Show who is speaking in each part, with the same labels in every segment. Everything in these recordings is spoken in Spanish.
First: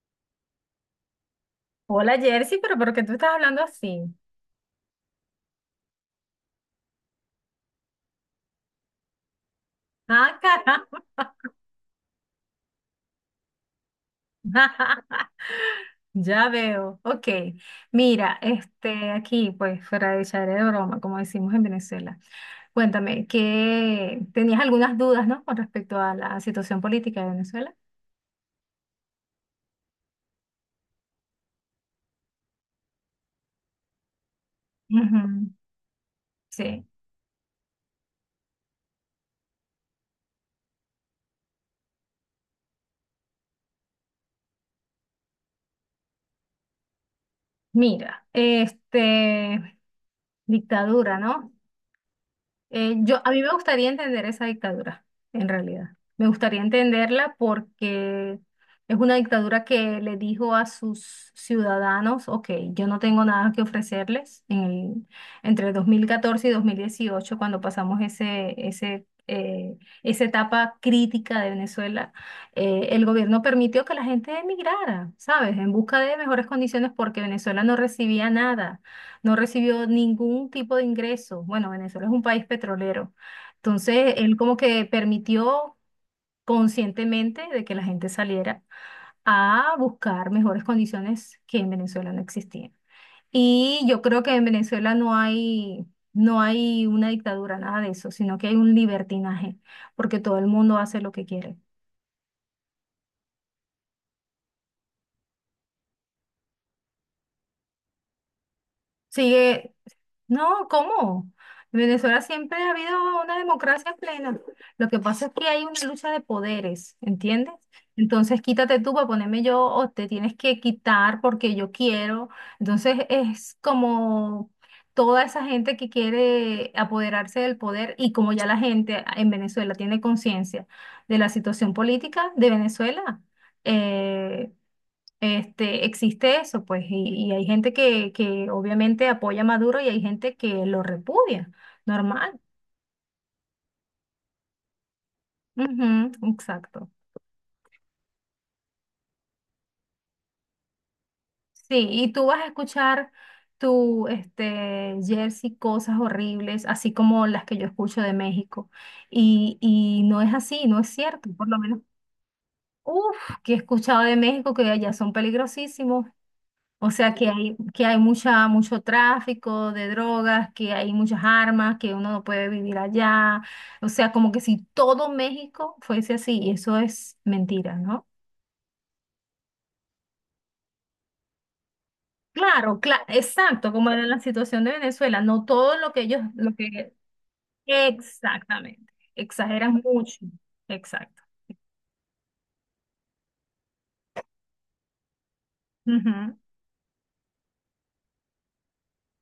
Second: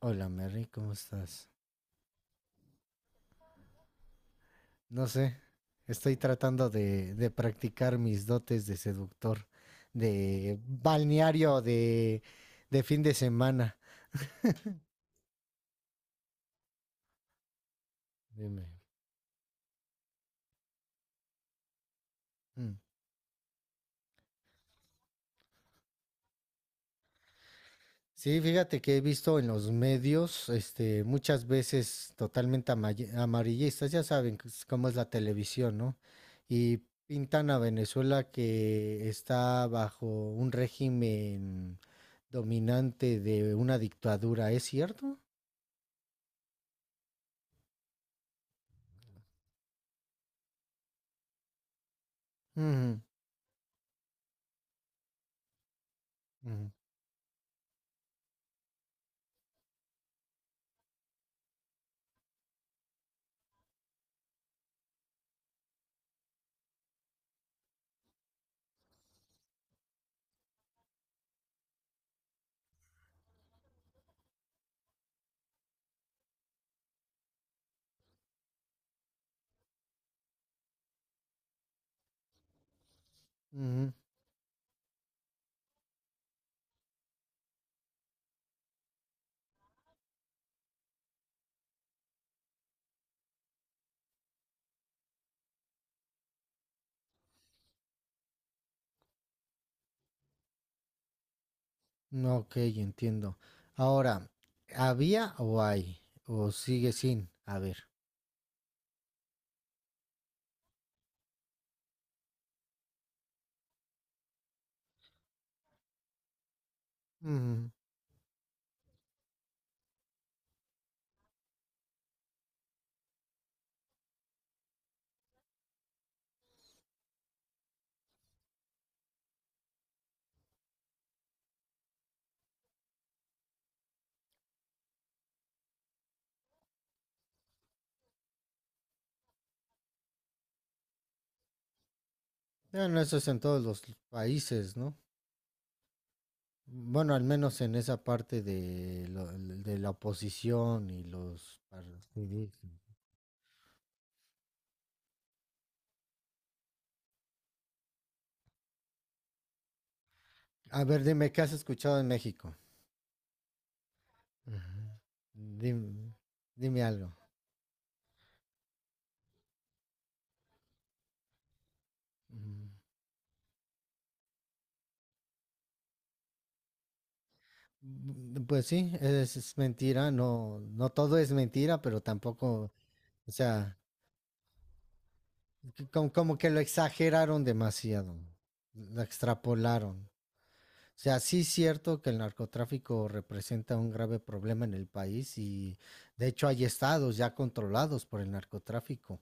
Speaker 1: Hola Mary, ¿cómo estás?
Speaker 2: Hola Jersey, pero ¿por qué tú estás hablando así?
Speaker 1: No sé, estoy tratando de practicar mis dotes de seductor,
Speaker 2: Ah,
Speaker 1: de
Speaker 2: caramba.
Speaker 1: balneario, de fin de semana.
Speaker 2: Ya veo. Ok. Mira,
Speaker 1: Dime.
Speaker 2: este, aquí, pues, fuera de echar de broma, como decimos en Venezuela.
Speaker 1: Mm.
Speaker 2: Cuéntame, ¿qué tenías algunas dudas, no? Con respecto a la situación política de Venezuela.
Speaker 1: Sí, fíjate que he visto en los medios, este, muchas veces totalmente amarillistas, ya saben cómo es la
Speaker 2: Ujú.
Speaker 1: televisión, ¿no? Y
Speaker 2: Sí.
Speaker 1: pintan a Venezuela que está bajo un régimen dominante de una dictadura, ¿es cierto?
Speaker 2: Mira, este, dictadura, ¿no? Eh,
Speaker 1: Mm.
Speaker 2: yo, a mí me gustaría entender esa dictadura, en realidad. Me gustaría
Speaker 1: Ujú,
Speaker 2: entenderla porque es una dictadura que le dijo a sus ciudadanos: ok, yo no tengo nada que ofrecerles en el- entre 2014 y 2018, cuando pasamos esa etapa crítica de Venezuela. El gobierno permitió que la gente emigrara, ¿sabes? En busca de mejores condiciones, porque Venezuela no recibía nada, no recibió ningún tipo de ingreso. Bueno, Venezuela es un país petrolero.
Speaker 1: ujú.
Speaker 2: Entonces, él como que permitió conscientemente de que la gente saliera a buscar mejores condiciones que en Venezuela no existían. Y yo creo que en Venezuela no hay una dictadura, nada de eso, sino que hay un libertinaje, porque todo el mundo hace lo que quiere.
Speaker 1: No, ok, entiendo. Ahora, ¿había o hay? ¿O sigue sin haber?
Speaker 2: Sigue. No, ¿cómo? En Venezuela siempre ha habido una democracia plena. Lo que pasa es que hay una lucha de poderes, ¿entiendes?
Speaker 1: Ujú.
Speaker 2: Entonces, quítate tú para ponerme yo, o te tienes que quitar porque yo quiero. Entonces, es como toda esa gente que quiere apoderarse del poder, y como ya la gente en Venezuela tiene conciencia de la situación política de Venezuela, eh, este, existe eso, pues, y hay gente que obviamente apoya a Maduro y hay gente que lo repudia. Normal.
Speaker 1: Bueno, eso es en todos los países, ¿no?
Speaker 2: Ujú, exacto.
Speaker 1: Bueno, al menos en esa parte de, de la oposición y los
Speaker 2: Sí, y tú vas a
Speaker 1: partidismos.
Speaker 2: escuchar tu, este, Jersey, cosas horribles, así como las que yo escucho de México. Y no es así, no
Speaker 1: A
Speaker 2: es
Speaker 1: ver, dime,
Speaker 2: cierto,
Speaker 1: ¿qué
Speaker 2: por
Speaker 1: has
Speaker 2: lo menos.
Speaker 1: escuchado en México?
Speaker 2: Uf, que he escuchado de México que
Speaker 1: Ujú.
Speaker 2: allá son peligrosísimos.
Speaker 1: Dime, dime
Speaker 2: O sea,
Speaker 1: algo.
Speaker 2: que hay mucho tráfico de drogas, que hay muchas armas, que uno no puede
Speaker 1: Ujú.
Speaker 2: vivir allá. O sea, como que si todo México fuese así, y eso es mentira, ¿no?
Speaker 1: Mm, pues sí, es mentira, no, no todo es mentira, pero tampoco,
Speaker 2: Claro, claro,
Speaker 1: o
Speaker 2: exacto,
Speaker 1: sea,
Speaker 2: como era la situación de Venezuela, no todo
Speaker 1: que
Speaker 2: lo que ellos,
Speaker 1: como que
Speaker 2: lo
Speaker 1: lo
Speaker 2: que...
Speaker 1: exageraron demasiado,
Speaker 2: Exactamente,
Speaker 1: lo
Speaker 2: exageran
Speaker 1: extrapolaron.
Speaker 2: mucho,
Speaker 1: O sea,
Speaker 2: exacto.
Speaker 1: sí es cierto que el narcotráfico representa un grave problema en el país y de
Speaker 2: Ujú.
Speaker 1: hecho hay estados ya controlados por el narcotráfico,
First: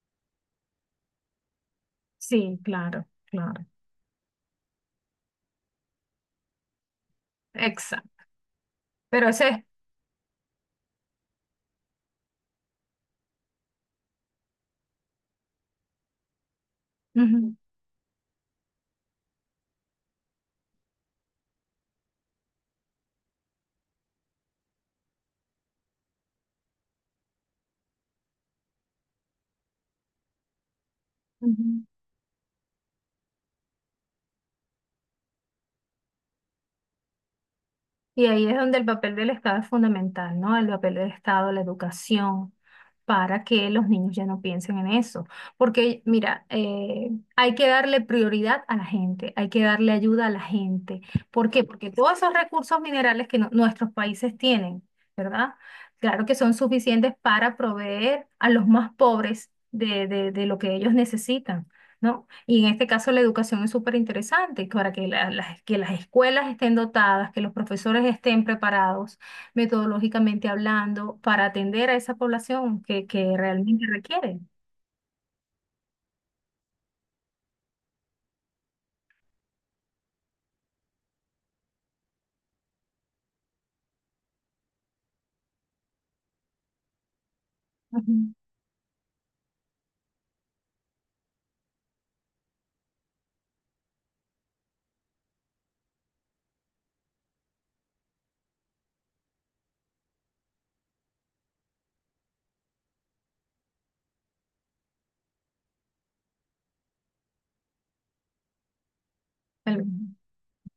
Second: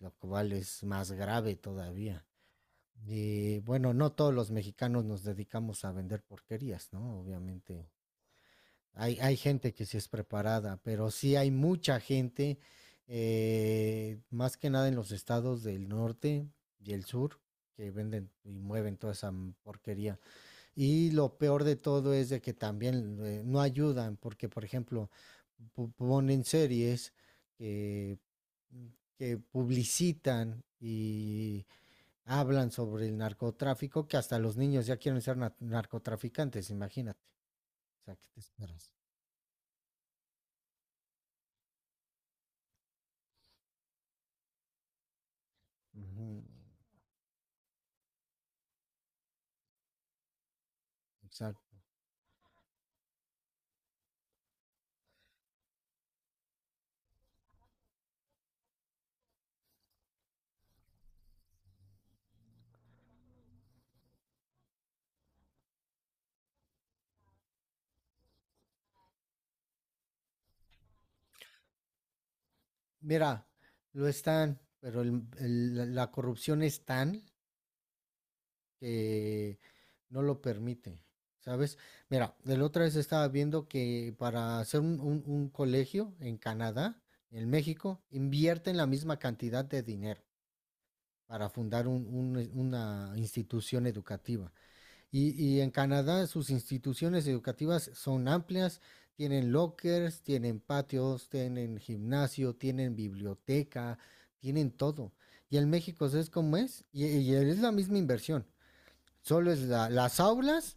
Speaker 1: lo cual es más grave todavía.
Speaker 2: Sí, claro,
Speaker 1: Y
Speaker 2: claro,
Speaker 1: bueno, no todos los mexicanos nos dedicamos a vender porquerías, ¿no? Obviamente
Speaker 2: exacto. Pero
Speaker 1: hay
Speaker 2: ese es...
Speaker 1: gente que sí es preparada, pero sí hay mucha gente, más que nada en los estados del norte y el sur,
Speaker 2: Ujú,
Speaker 1: que venden y mueven toda esa porquería. Y lo peor de todo es de que también no ayudan, porque por ejemplo, ponen series que, que publicitan y
Speaker 2: ujú.
Speaker 1: hablan sobre el narcotráfico, que hasta los niños ya quieren ser narcotraficantes, imagínate. O sea,
Speaker 2: Y
Speaker 1: ¿qué te
Speaker 2: ahí es donde el
Speaker 1: esperas?
Speaker 2: papel del Estado es fundamental, ¿no? El papel del Estado, la educación, para que los niños ya no piensen en eso. Porque,
Speaker 1: Ujú,
Speaker 2: mira, hay que darle prioridad a la gente, hay que darle ayuda a la gente. ¿Por qué?
Speaker 1: exacto.
Speaker 2: Porque todos esos recursos minerales que nuestros países tienen, ¿verdad? Claro que son suficientes para proveer a los más pobres de, de lo que ellos necesitan, ¿no? Y en este caso la educación es súper interesante, para que, las escuelas estén dotadas, que los profesores estén preparados metodológicamente hablando para atender a esa población que
Speaker 1: Mira,
Speaker 2: realmente
Speaker 1: lo
Speaker 2: requiere.
Speaker 1: están, pero la corrupción es tan que no lo permite, ¿sabes? Mira, la otra vez estaba viendo que para hacer un colegio en Canadá, en México,
Speaker 2: Ujú.
Speaker 1: invierten la misma cantidad de dinero para fundar una institución educativa. Y en Canadá sus instituciones educativas son amplias, tienen lockers, tienen patios, tienen gimnasio, tienen biblioteca, tienen todo. Y en México es como es, y es la misma inversión. Solo es
Speaker 2: El-
Speaker 1: las aulas,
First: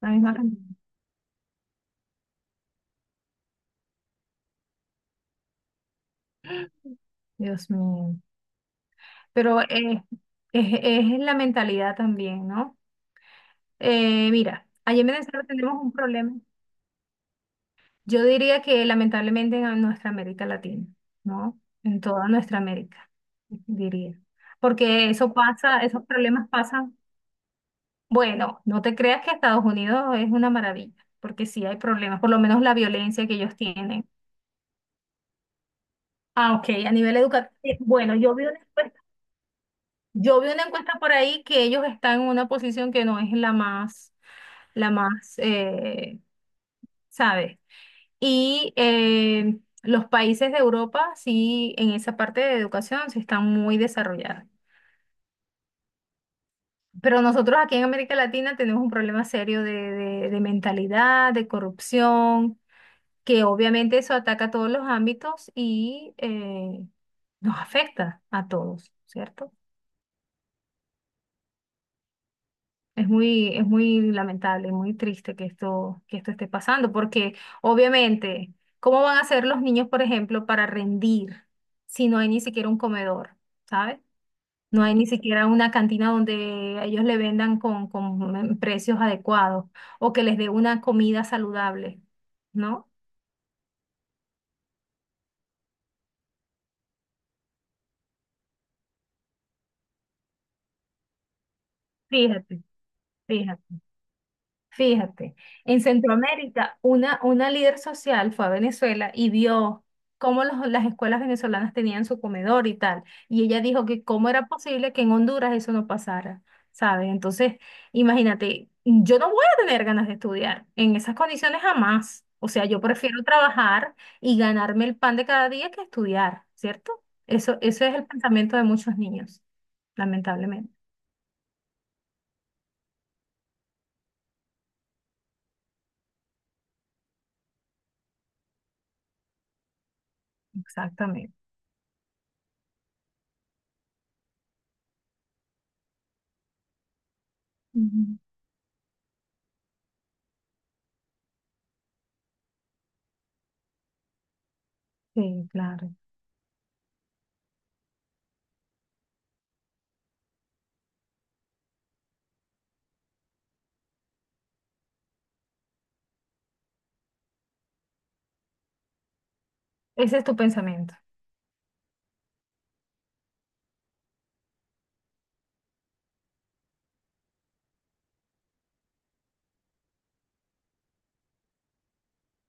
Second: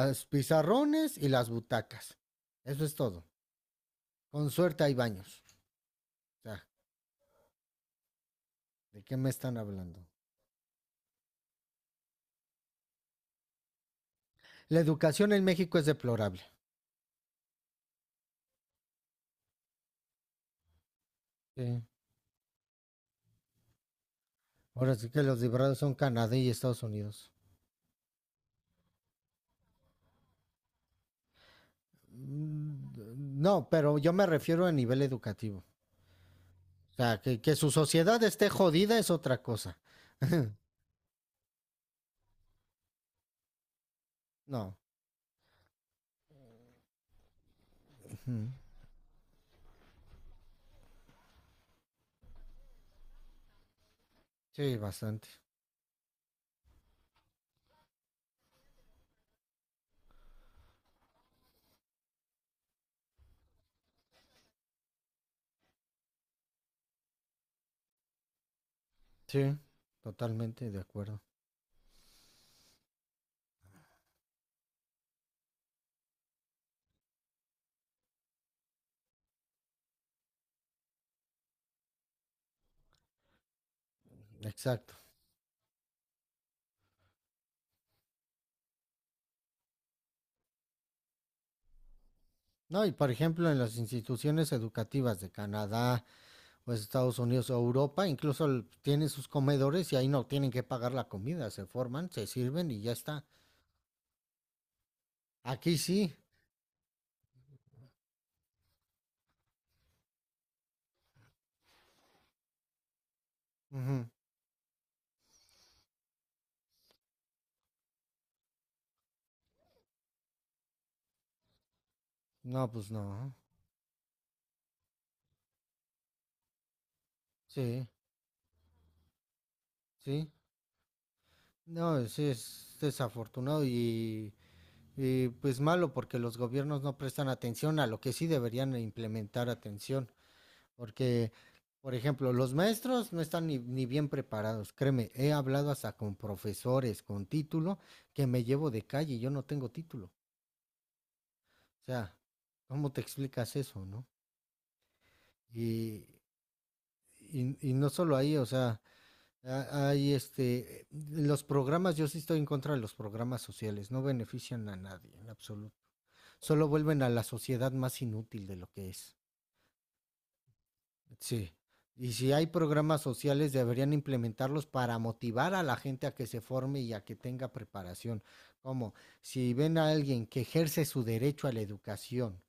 Speaker 2: la misma cantidad.
Speaker 1: pizarrones y las butacas. Eso es todo. Con suerte hay baños. O sea,
Speaker 2: Dios mío.
Speaker 1: ¿de qué me están
Speaker 2: Pero eh,
Speaker 1: hablando?
Speaker 2: es, es la mentalidad también, ¿no? Mira,
Speaker 1: La
Speaker 2: allí en
Speaker 1: educación en
Speaker 2: Venezuela
Speaker 1: México
Speaker 2: tenemos
Speaker 1: es
Speaker 2: un problema.
Speaker 1: deplorable.
Speaker 2: Yo diría que lamentablemente en nuestra América Latina, ¿no?
Speaker 1: Sí.
Speaker 2: En toda nuestra América, diría.
Speaker 1: Ahora sí
Speaker 2: Porque
Speaker 1: que
Speaker 2: eso
Speaker 1: los librados
Speaker 2: pasa,
Speaker 1: son
Speaker 2: esos
Speaker 1: Canadá y
Speaker 2: problemas
Speaker 1: Estados
Speaker 2: pasan.
Speaker 1: Unidos.
Speaker 2: Bueno, no te creas que Estados Unidos es una maravilla, porque sí hay problemas, por lo menos la violencia que
Speaker 1: Mm,
Speaker 2: ellos
Speaker 1: no, pero
Speaker 2: tienen.
Speaker 1: yo me refiero a nivel educativo.
Speaker 2: Ah, ok, a
Speaker 1: O
Speaker 2: nivel
Speaker 1: sea,
Speaker 2: educativo.
Speaker 1: que su
Speaker 2: Bueno,
Speaker 1: sociedad
Speaker 2: yo vi
Speaker 1: esté
Speaker 2: una
Speaker 1: jodida
Speaker 2: encuesta,
Speaker 1: es otra cosa.
Speaker 2: yo vi una encuesta por ahí que ellos están en una posición que no es la más,
Speaker 1: No.
Speaker 2: la más, eh, ¿sabes? Y los países de Europa, sí, en esa parte de educación, sí están muy desarrollados.
Speaker 1: Sí, bastante.
Speaker 2: Pero nosotros aquí en América Latina tenemos un problema serio de mentalidad, de corrupción, que obviamente eso ataca a todos los ámbitos y nos afecta a todos, ¿cierto?
Speaker 1: Sí, totalmente de acuerdo.
Speaker 2: Es muy lamentable, muy triste que esto esté pasando, porque obviamente, ¿cómo van a hacer los niños, por ejemplo, para rendir si no hay ni siquiera un comedor, ¿sabes? No
Speaker 1: Exacto.
Speaker 2: hay ni siquiera una cantina donde ellos le vendan con, precios adecuados o que les dé una comida saludable,
Speaker 1: No,
Speaker 2: ¿no?
Speaker 1: y por ejemplo, en las instituciones educativas de Canadá o Estados Unidos o Europa, incluso tienen sus comedores y ahí no tienen que pagar la comida, se forman, se
Speaker 2: Fíjate,
Speaker 1: sirven y ya está.
Speaker 2: fíjate. Fíjate,
Speaker 1: Aquí
Speaker 2: en
Speaker 1: sí.
Speaker 2: Centroamérica, una líder social fue a Venezuela y vio cómo las escuelas venezolanas tenían su comedor y tal. Y ella dijo que
Speaker 1: Ujú.
Speaker 2: cómo era posible que en Honduras eso no pasara, ¿sabes? Entonces, imagínate, yo no voy a tener ganas de estudiar en esas condiciones jamás. O sea,
Speaker 1: No,
Speaker 2: yo
Speaker 1: pues
Speaker 2: prefiero
Speaker 1: no.
Speaker 2: trabajar y ganarme el pan de cada día que estudiar, ¿cierto? Eso
Speaker 1: Sí,
Speaker 2: es el pensamiento de muchos niños,
Speaker 1: sí.
Speaker 2: lamentablemente.
Speaker 1: No, sí es desafortunado y pues malo porque los gobiernos no prestan atención a lo que sí deberían implementar atención, porque,
Speaker 2: Exactamente.
Speaker 1: por ejemplo, los maestros no están ni bien preparados. Créeme, he hablado hasta con profesores con título
Speaker 2: Ujú.
Speaker 1: que me llevo de calle y yo no tengo título. O sea, ¿cómo te explicas eso, no?
Speaker 2: Sí, claro.
Speaker 1: Y, y no solo ahí, o sea, hay este, los programas, yo sí estoy en contra de los programas sociales, no benefician a nadie en absoluto, solo vuelven a la sociedad más inútil de lo que es.
Speaker 2: Ese es tu pensamiento.
Speaker 1: Sí. Y si hay programas sociales, deberían implementarlos para motivar a la gente a que se forme y a que tenga preparación. Como si ven a alguien que ejerce su derecho a la educación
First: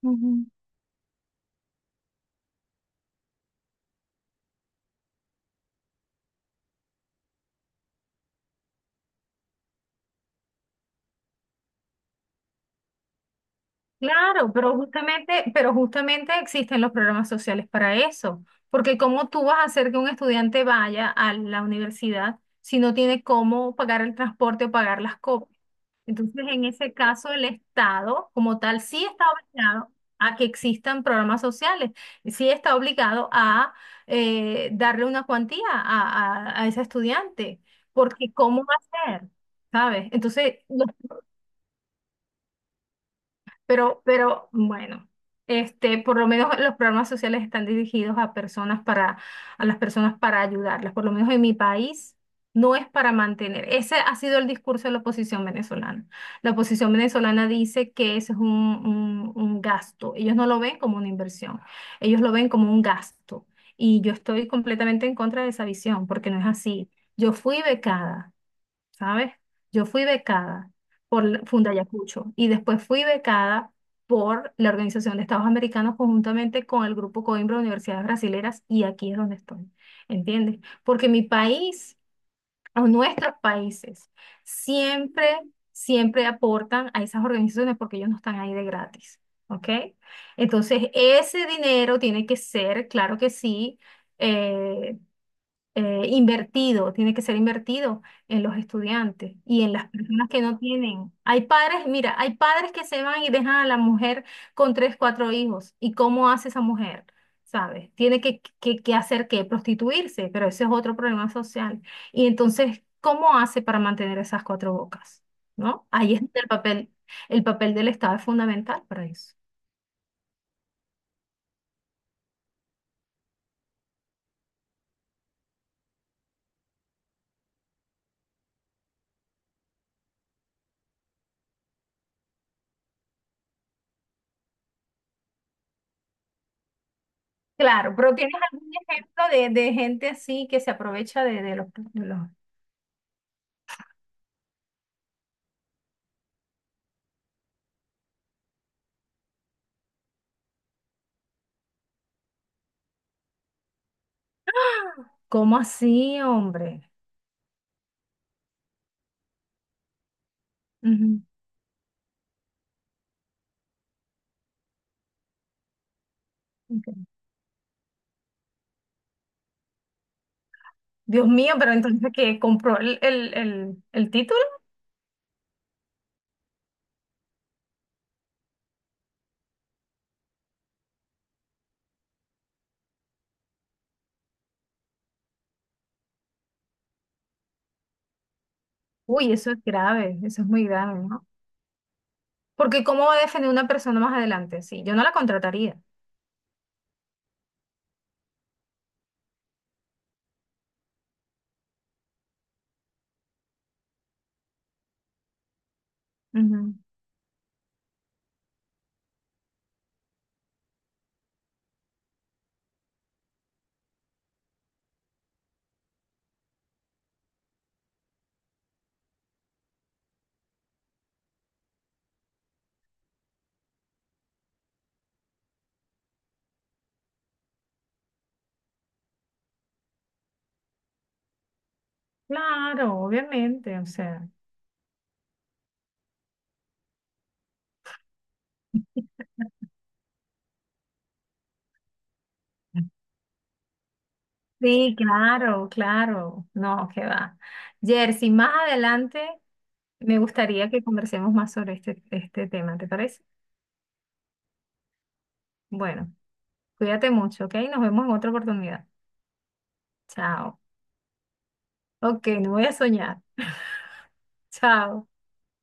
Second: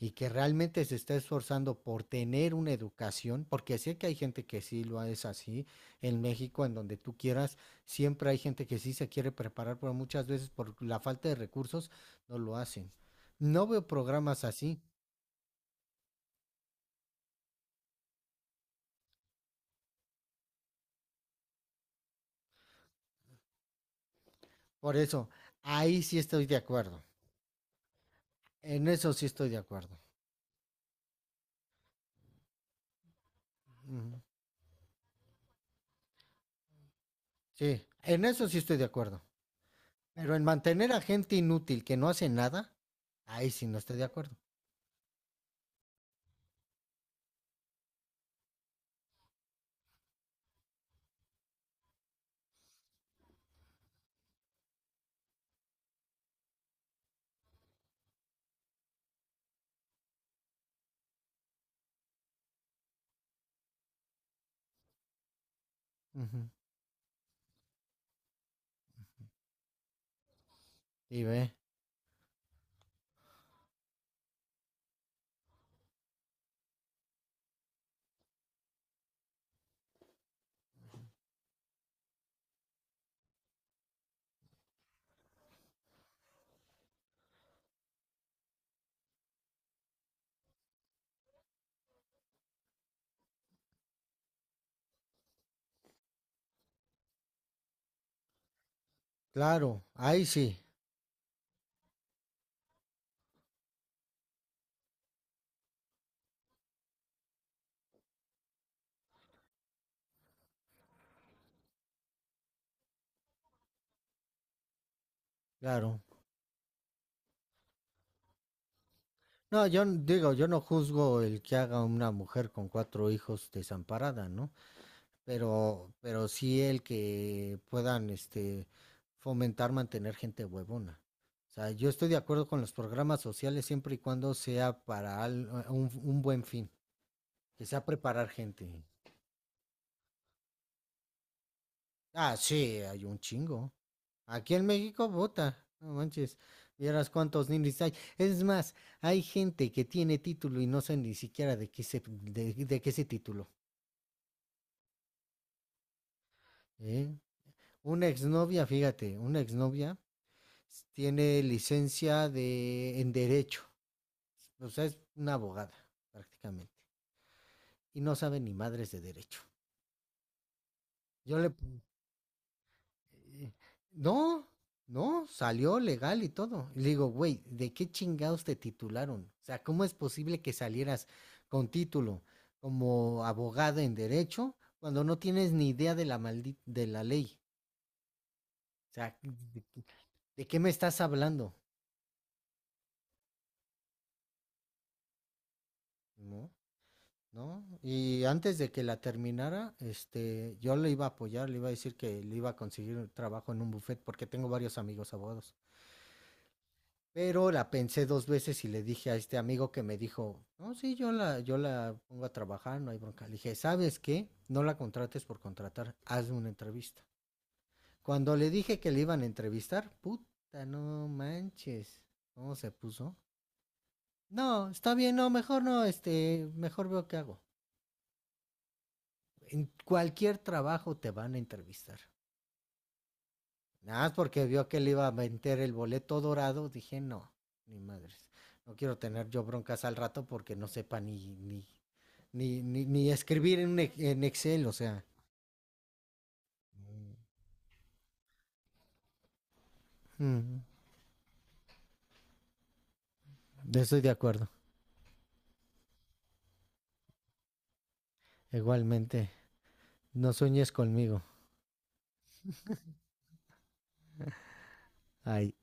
Speaker 1: y que
Speaker 2: Ujú.
Speaker 1: realmente se está esforzando por tener una educación, porque sé que hay gente que sí lo es así en México, en donde tú quieras, siempre hay gente que sí se quiere preparar, pero muchas veces por la falta de recursos no lo hacen. No veo programas
Speaker 2: Claro, pero
Speaker 1: así,
Speaker 2: justamente, pero justamente existen los programas sociales para eso, porque cómo tú vas a hacer que un estudiante vaya a la universidad si no tiene cómo pagar el transporte o
Speaker 1: por
Speaker 2: pagar las
Speaker 1: eso
Speaker 2: copias.
Speaker 1: ahí sí
Speaker 2: Entonces,
Speaker 1: estoy de
Speaker 2: en ese
Speaker 1: acuerdo.
Speaker 2: caso, el Estado como tal
Speaker 1: En
Speaker 2: sí
Speaker 1: eso
Speaker 2: está
Speaker 1: sí estoy de
Speaker 2: obligado
Speaker 1: acuerdo.
Speaker 2: a que existan programas sociales, y sí está obligado a
Speaker 1: Ujú.
Speaker 2: darle una cuantía a, a ese estudiante,
Speaker 1: Sí, en
Speaker 2: porque
Speaker 1: eso sí
Speaker 2: ¿cómo va
Speaker 1: estoy de
Speaker 2: a
Speaker 1: acuerdo.
Speaker 2: ser? ¿Sabes?
Speaker 1: Pero en
Speaker 2: Entonces, los.
Speaker 1: mantener a gente inútil que no hace nada, ahí sí no estoy
Speaker 2: Pero,
Speaker 1: de acuerdo.
Speaker 2: pero bueno, este, por lo menos los programas sociales están dirigidos a personas para, a las personas para ayudarlas. Por lo menos en mi país no es para mantener. Ese ha sido el discurso de la oposición venezolana. La oposición venezolana dice que eso es un, un gasto. Ellos no lo ven como una inversión, ellos lo ven como un gasto. Y yo estoy completamente en contra de esa visión, porque no es
Speaker 1: Ujú.
Speaker 2: así. Yo fui becada. ¿Sabes? Yo fui becada
Speaker 1: Y
Speaker 2: por
Speaker 1: ve,
Speaker 2: Fundayacucho y después fui becada por la Organización de Estados Americanos conjuntamente con el Grupo Coimbra de Universidades Brasileras, y aquí es donde estoy, ¿entiendes? Porque mi país o nuestros países siempre, siempre aportan a esas organizaciones, porque ellos no están ahí de gratis, ¿ok? Entonces, ese dinero tiene que ser, claro que sí, eh, invertido, tiene que ser invertido en los estudiantes y en
Speaker 1: claro,
Speaker 2: las
Speaker 1: ahí
Speaker 2: personas que
Speaker 1: sí,
Speaker 2: no tienen. Hay padres, mira, hay padres que se van y dejan a la mujer con tres, cuatro hijos. ¿Y cómo hace esa mujer? ¿Sabes? Tiene que hacer qué, prostituirse, pero ese es otro problema social. Y entonces, ¿cómo hace para mantener esas cuatro bocas? ¿No?
Speaker 1: claro.
Speaker 2: Ahí es donde el papel del Estado es fundamental para eso.
Speaker 1: No, digo, yo no juzgo el que haga una mujer con cuatro hijos desamparada, ¿no? Pero sí el que puedan, este, fomentar mantener gente huevona. O sea, yo estoy de acuerdo con los programas sociales siempre y cuando sea para un buen fin. Que sea
Speaker 2: Claro, pero
Speaker 1: preparar
Speaker 2: ¿tienes
Speaker 1: gente.
Speaker 2: algún ejemplo de gente así que se aprovecha de los
Speaker 1: Ah, sí, hay un chingo. Aquí en México, vota. No manches. Vieras cuántos ninis hay. Es más, hay gente que tiene título y no sabe ni siquiera de qué se, de qué se título.
Speaker 2: ¿Cómo así, hombre?
Speaker 1: ¿Eh? Una exnovia, fíjate, una exnovia
Speaker 2: Ujú,
Speaker 1: tiene licencia de en derecho. O sea, es una abogada, prácticamente.
Speaker 2: ok.
Speaker 1: Y no sabe ni madres de derecho.
Speaker 2: Dios
Speaker 1: Yo le,
Speaker 2: mío, pero entonces que compró el, el,
Speaker 1: eh,
Speaker 2: el, el título.
Speaker 1: No, no, salió legal y todo. Y le digo, güey, ¿de qué chingados te titularon? O sea, ¿cómo es posible que salieras con título como abogado en derecho cuando no tienes ni idea de la de la ley? O sea,
Speaker 2: Uy, eso es grave, eso
Speaker 1: ¿de
Speaker 2: es
Speaker 1: qué
Speaker 2: muy
Speaker 1: me
Speaker 2: grave,
Speaker 1: estás
Speaker 2: ¿no?
Speaker 1: hablando?
Speaker 2: Porque ¿cómo va a defender una persona más adelante? Sí, yo no la contrataría.
Speaker 1: ¿No? ¿No? Y antes de que la terminara, este, yo le iba a apoyar, le iba a decir que le iba a conseguir un trabajo en un buffet porque tengo varios amigos abogados.
Speaker 2: Ujú.
Speaker 1: Pero la pensé dos veces y le dije a este amigo que me dijo, no, sí, yo la pongo a trabajar, no hay bronca. Le dije, ¿sabes qué? No la contrates por contratar, hazme una entrevista. Cuando le dije que le iban a entrevistar, puta, no manches. ¿Cómo se puso? No, está bien, no, mejor no, este, mejor veo qué hago. En cualquier trabajo te van a entrevistar.
Speaker 2: Claro, obviamente, o
Speaker 1: Nada más
Speaker 2: sea.
Speaker 1: porque vio que le iba a vender el boleto dorado, dije, no, ni madres. No quiero tener yo broncas al rato porque no sepa ni escribir en, un en Excel, o
Speaker 2: Sí,
Speaker 1: sea.
Speaker 2: claro, claro. No, qué va. Jersey, más adelante me
Speaker 1: Mm,
Speaker 2: gustaría que conversemos más sobre este, este tema, ¿te parece?
Speaker 1: estoy de acuerdo.
Speaker 2: Bueno, cuídate mucho, ¿ok? Nos vemos en otra oportunidad.
Speaker 1: Igualmente, no
Speaker 2: Chao.
Speaker 1: sueñes conmigo.
Speaker 2: Ok, no voy a soñar. Chao.
Speaker 1: Ay,